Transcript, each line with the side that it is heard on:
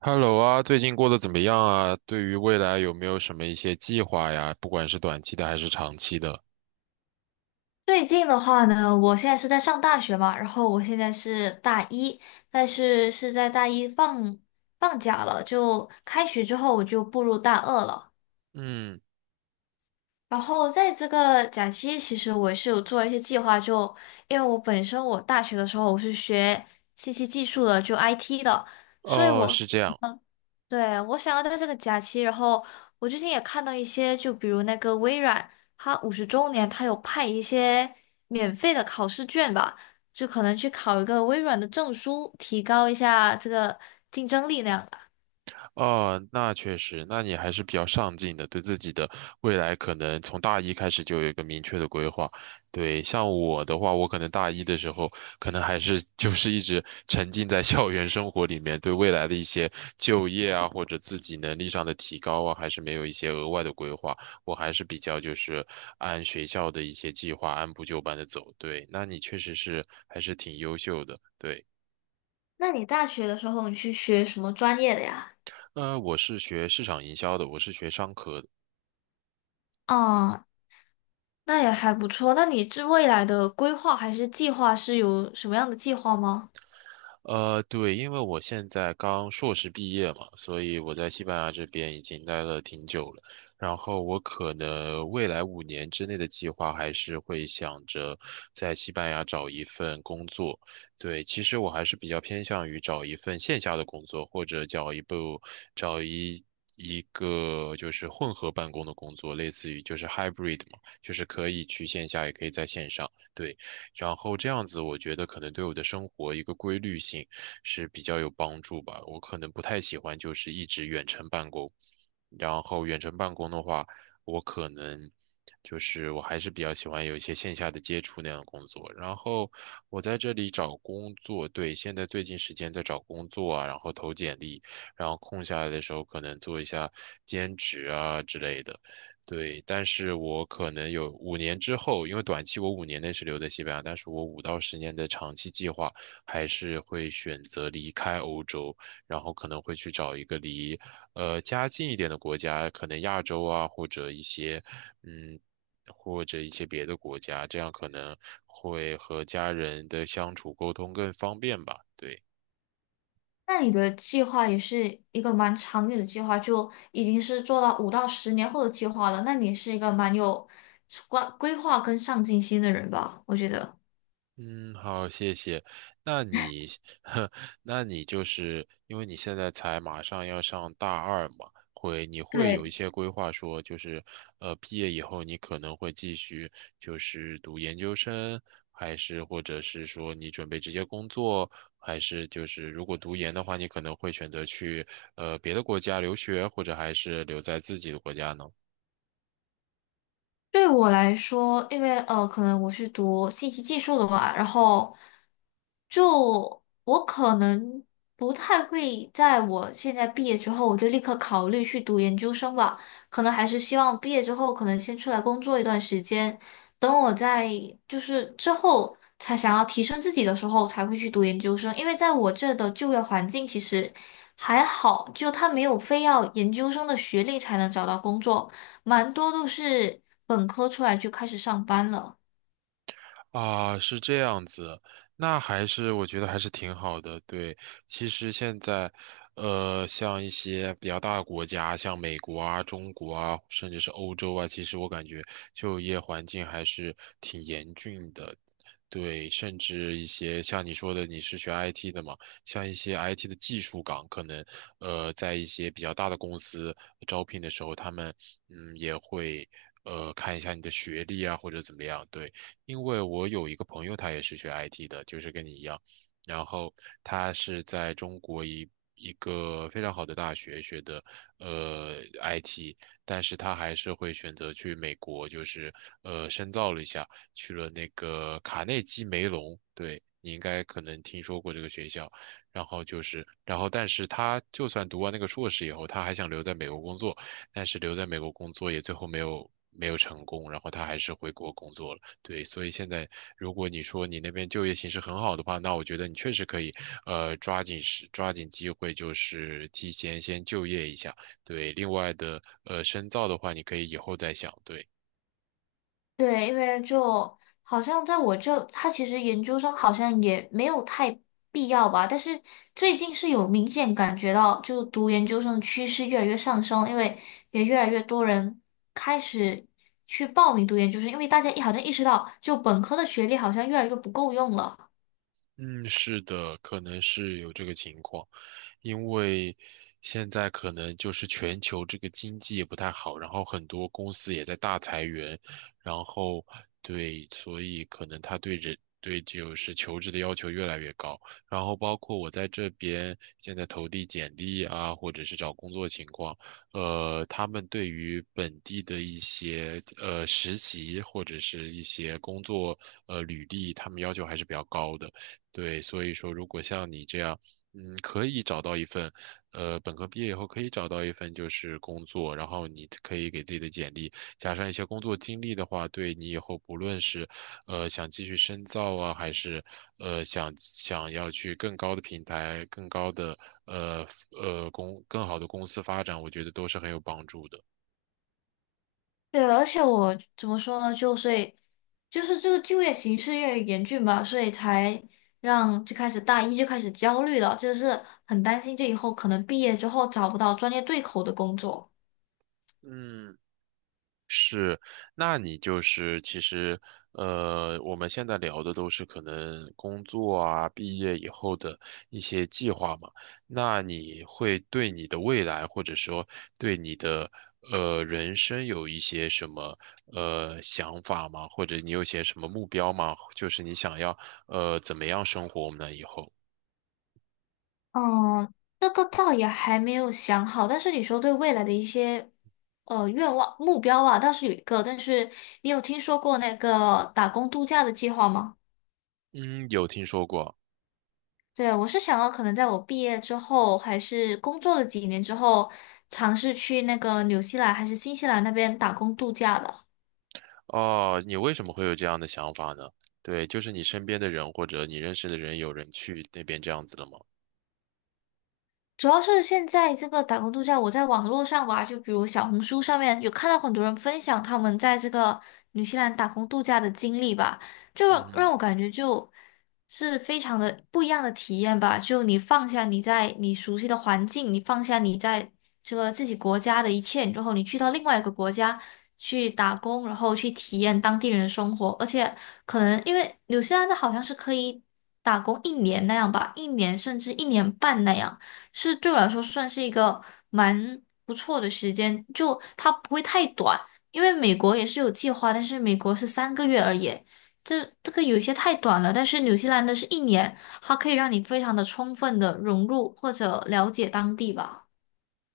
right: Hello 啊，最近过得怎么样啊？对于未来有没有什么一些计划呀？不管是短期的还是长期的。
left: 最近的话呢，我现在是在上大学嘛，然后我现在是大一，但是是在大一放假了，就开学之后我就步入大二了。
right: 嗯。
left: 然后在这个假期，其实我是有做一些计划就，因为我本身我大学的时候我是学信息技术的，就 IT 的，所以
right: 哦，
left: 我
right: 是这样。
left: 对，我想要在这个假期，然后我最近也看到一些，就比如那个微软，它50周年，它有派一些免费的考试卷吧，就可能去考一个微软的证书，提高一下这个竞争力那样的。
right: 哦，那确实，那你还是比较上进的，对自己的未来可能从大一开始就有一个明确的规划。对，像我的话，我可能大一的时候，可能还是 就是一直沉浸在校园生活里面，对未来的一些就业啊，或者自己能力上的提高啊，还是没有一些额外的规划。我还是比较就是按学校的一些计划按部就班的走。对，那你确实是还是挺优秀的。对，
left: 那你大学的时候，你去学什么专业的呀？
right: 那我是学市场营销的，我是学商科的。
left: 哦，那也还不错。那你这未来的规划还是计划是有什么样的计划吗？
right: 对，因为我现在刚硕士毕业嘛，所以我在西班牙这边已经待了挺久了。然后我可能未来五年之内的计划还是会想着在西班牙找一份工作。对，其实我还是比较偏向于找一份线下的工作，或者找一部找一。一个就是混合办公的工作，类似于就是 hybrid 嘛，就是可以去线下，也可以在线上。对。然后这样子，我觉得可能对我的生活一个规律性是比较有帮助吧。我可能不太喜欢就是一直远程办公。然后远程办公的话，我可能就是我还是比较喜欢有一些线下的接触那样的工作。然后我在这里找工作，对，现在最近时间在找工作啊，然后投简历，然后空下来的时候可能做一下兼职啊之类的。对，但是我可能有五年之后，因为短期我五年内是留在西班牙，但是我五到十年的长期计划还是会选择离开欧洲，然后可能会去找一个离家近一点的国家，可能亚洲啊，或者一些嗯，或者一些别的国家，这样可能会和家人的相处沟通更方便吧。对。
left: 那你的计划也是一个蛮长远的计划，就已经是做到5到10年后的计划了。那你是一个蛮有规划跟上进心的人吧？我觉得。
right: 嗯，好，谢谢。那你，呵，那你就是因为你现在才马上要上大二嘛，会你会有一
left: 对。
right: 些规划说，就是毕业以后你可能会继续就是读研究生，还是或者是说你准备直接工作，还是就是如果读研的话，你可能会选择去别的国家留学，或者还是留在自己的国家呢？
left: 对我来说，因为可能我是读信息技术的嘛，然后就我可能不太会在我现在毕业之后，我就立刻考虑去读研究生吧，可能还是希望毕业之后，可能先出来工作一段时间，等我在就是之后才想要提升自己的时候，才会去读研究生，因为在我这的就业环境其实还好，就他没有非要研究生的学历才能找到工作。蛮多都是本科出来就开始上班了。
right: 啊，是这样子，那还是我觉得还是挺好的。对，其实现在，像一些比较大的国家，像美国啊、中国啊，甚至是欧洲啊，其实我感觉就业环境还是挺严峻的。对，甚至一些像你说的，你是学 IT 的嘛，像一些 IT 的技术岗，可能在一些比较大的公司招聘的时候，他们嗯也会看一下你的学历啊，或者怎么样。对。因为我有一个朋友，他也是学 IT 的，就是跟你一样，然后他是在中国一个非常好的大学学的IT，但是他还是会选择去美国，就是深造了一下，去了那个卡内基梅隆，对。你应该可能听说过这个学校，然后就是，然后但是他就算读完那个硕士以后，他还想留在美国工作，但是留在美国工作也最后没有成功，然后他还是回国工作了。对，所以现在如果你说你那边就业形势很好的话，那我觉得你确实可以，抓紧机会，就是提前先就业一下。对，另外的深造的话，你可以以后再想。对，
left: 对，因为就好像在我这，他其实研究生好像也没有太必要吧。但是最近是有明显感觉到，就读研究生的趋势越来越上升，因为也越来越多人开始去报名读研究生，因为大家一好像意识到，就本科的学历好像越来越不够用了。
right: 嗯，是的，可能是有这个情况。因为现在可能就是全球这个经济也不太好，然后很多公司也在大裁员，然后对，所以可能他对人对就是求职的要求越来越高，然后包括我在这边现在投递简历啊，或者是找工作情况，他们对于本地的一些实习或者是一些工作履历，他们要求还是比较高的。对，所以说，如果像你这样，嗯，可以找到一份，本科毕业以后可以找到一份就是工作，然后你可以给自己的简历加上一些工作经历的话，对你以后不论是，想继续深造啊，还是想要去更高的平台、更高的呃呃公更好的公司发展，我觉得都是很有帮助的。
left: 对，而且我怎么说呢？就所以就是这个就业形势越来越严峻吧，所以才让就开始大一就开始焦虑了，就是很担心这以后可能毕业之后找不到专业对口的工作。
right: 嗯。是，那你就是其实，我们现在聊的都是可能工作啊、毕业以后的一些计划嘛。那你会对你的未来，或者说对你的人生有一些什么想法吗？或者你有些什么目标吗？就是你想要怎么样生活我呢？以后，
left: 嗯，这个倒也还没有想好，但是你说对未来的一些愿望目标啊，倒是有一个，但是你有听说过那个打工度假的计划吗？
right: 嗯，有听说过。
left: 对，我是想要可能在我毕业之后，还是工作了几年之后，尝试去那个纽西兰还是新西兰那边打工度假的。
right: 哦，你为什么会有这样的想法呢？对，就是你身边的人或者你认识的人有人去那边这样子了吗？
left: 主要是现在这个打工度假，我在网络上吧，就比如小红书上面有看到很多人分享他们在这个纽西兰打工度假的经历吧，就
right: 嗯
left: 让我感觉就是非常的不一样的体验吧。就你放下你在你熟悉的环境，你放下你在这个自己国家的一切，然后你去到另外一个国家去打工，然后去体验当地人的生活，而且可能因为纽西兰的好像是可以打工一年那样吧，一年甚至一年半那样。是对我来说算是一个蛮不错的时间，就它不会太短，因为美国也是有计划，但是美国是3个月而已，这个有些太短了。但是纽西兰的是一年，它可以让你非常的充分的融入或者了解当地吧。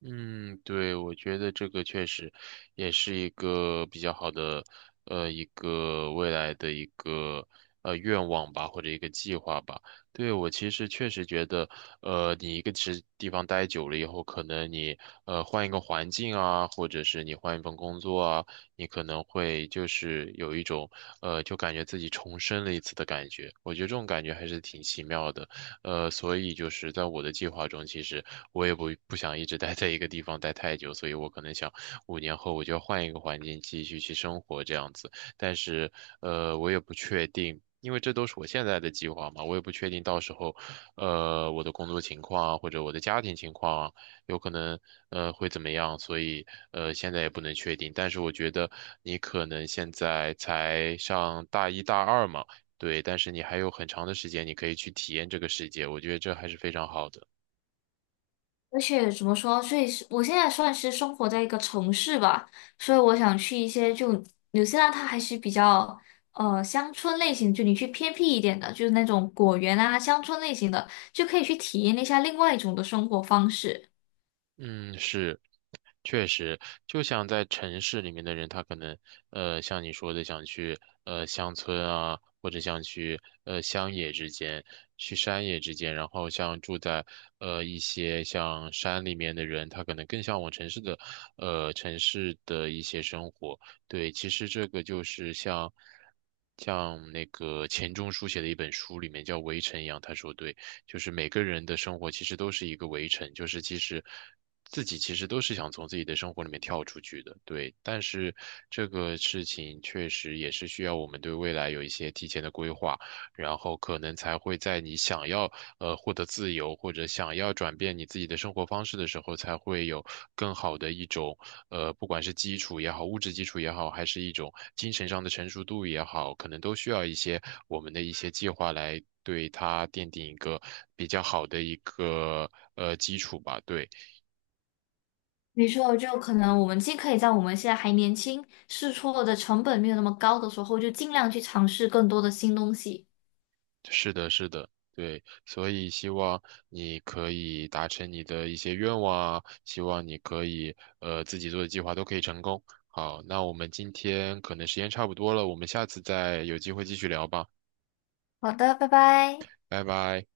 right: 嗯，对，我觉得这个确实也是一个比较好的，一个未来的一个愿望吧，或者一个计划吧。对，我其实确实觉得，你一个其实地方待久了以后，可能你换一个环境啊，或者是你换一份工作啊，你可能会就是有一种就感觉自己重生了一次的感觉。我觉得这种感觉还是挺奇妙的。所以就是在我的计划中，其实我也不想一直待在一个地方待太久，所以我可能想五年后我就要换一个环境继续去生活这样子。但是，我也不确定，因为这都是我现在的计划嘛，我也不确定到时候，我的工作情况啊，或者我的家庭情况啊，有可能会怎么样，所以现在也不能确定。但是我觉得你可能现在才上大一大二嘛。对，但是你还有很长的时间，你可以去体验这个世界，我觉得这还是非常好的。
left: 而且怎么说，所以是我现在算是生活在一个城市吧，所以我想去一些就纽西兰，它还是比较乡村类型，就你去偏僻一点的，就是那种果园啊乡村类型的，就可以去体验一下另外一种的生活方式。
right: 嗯，是。确实，就像在城市里面的人，他可能，像你说的，想去乡村啊，或者想去乡野之间，去山野之间，然后像住在一些像山里面的人，他可能更向往城市的，城市的一些生活。对，其实这个就是像那个钱钟书写的一本书里面叫《围城》一样，他说对。就是每个人的生活其实都是一个围城，就是其实自己其实都是想从自己的生活里面跳出去的，对。但是这个事情确实也是需要我们对未来有一些提前的规划。然后可能才会在你想要获得自由或者想要转变你自己的生活方式的时候，才会有更好的一种不管是基础也好，物质基础也好，还是一种精神上的成熟度也好，可能都需要一些我们的一些计划来对它奠定一个比较好的一个基础吧，对。
left: 没错，就可能我们既可以在我们现在还年轻，试错的成本没有那么高的时候，就尽量去尝试更多的新东西。
right: 是的，是的，对，所以希望你可以达成你的一些愿望啊，希望你可以自己做的计划都可以成功。好，那我们今天可能时间差不多了，我们下次再有机会继续聊吧，
left: 好的，拜拜。
right: 拜拜。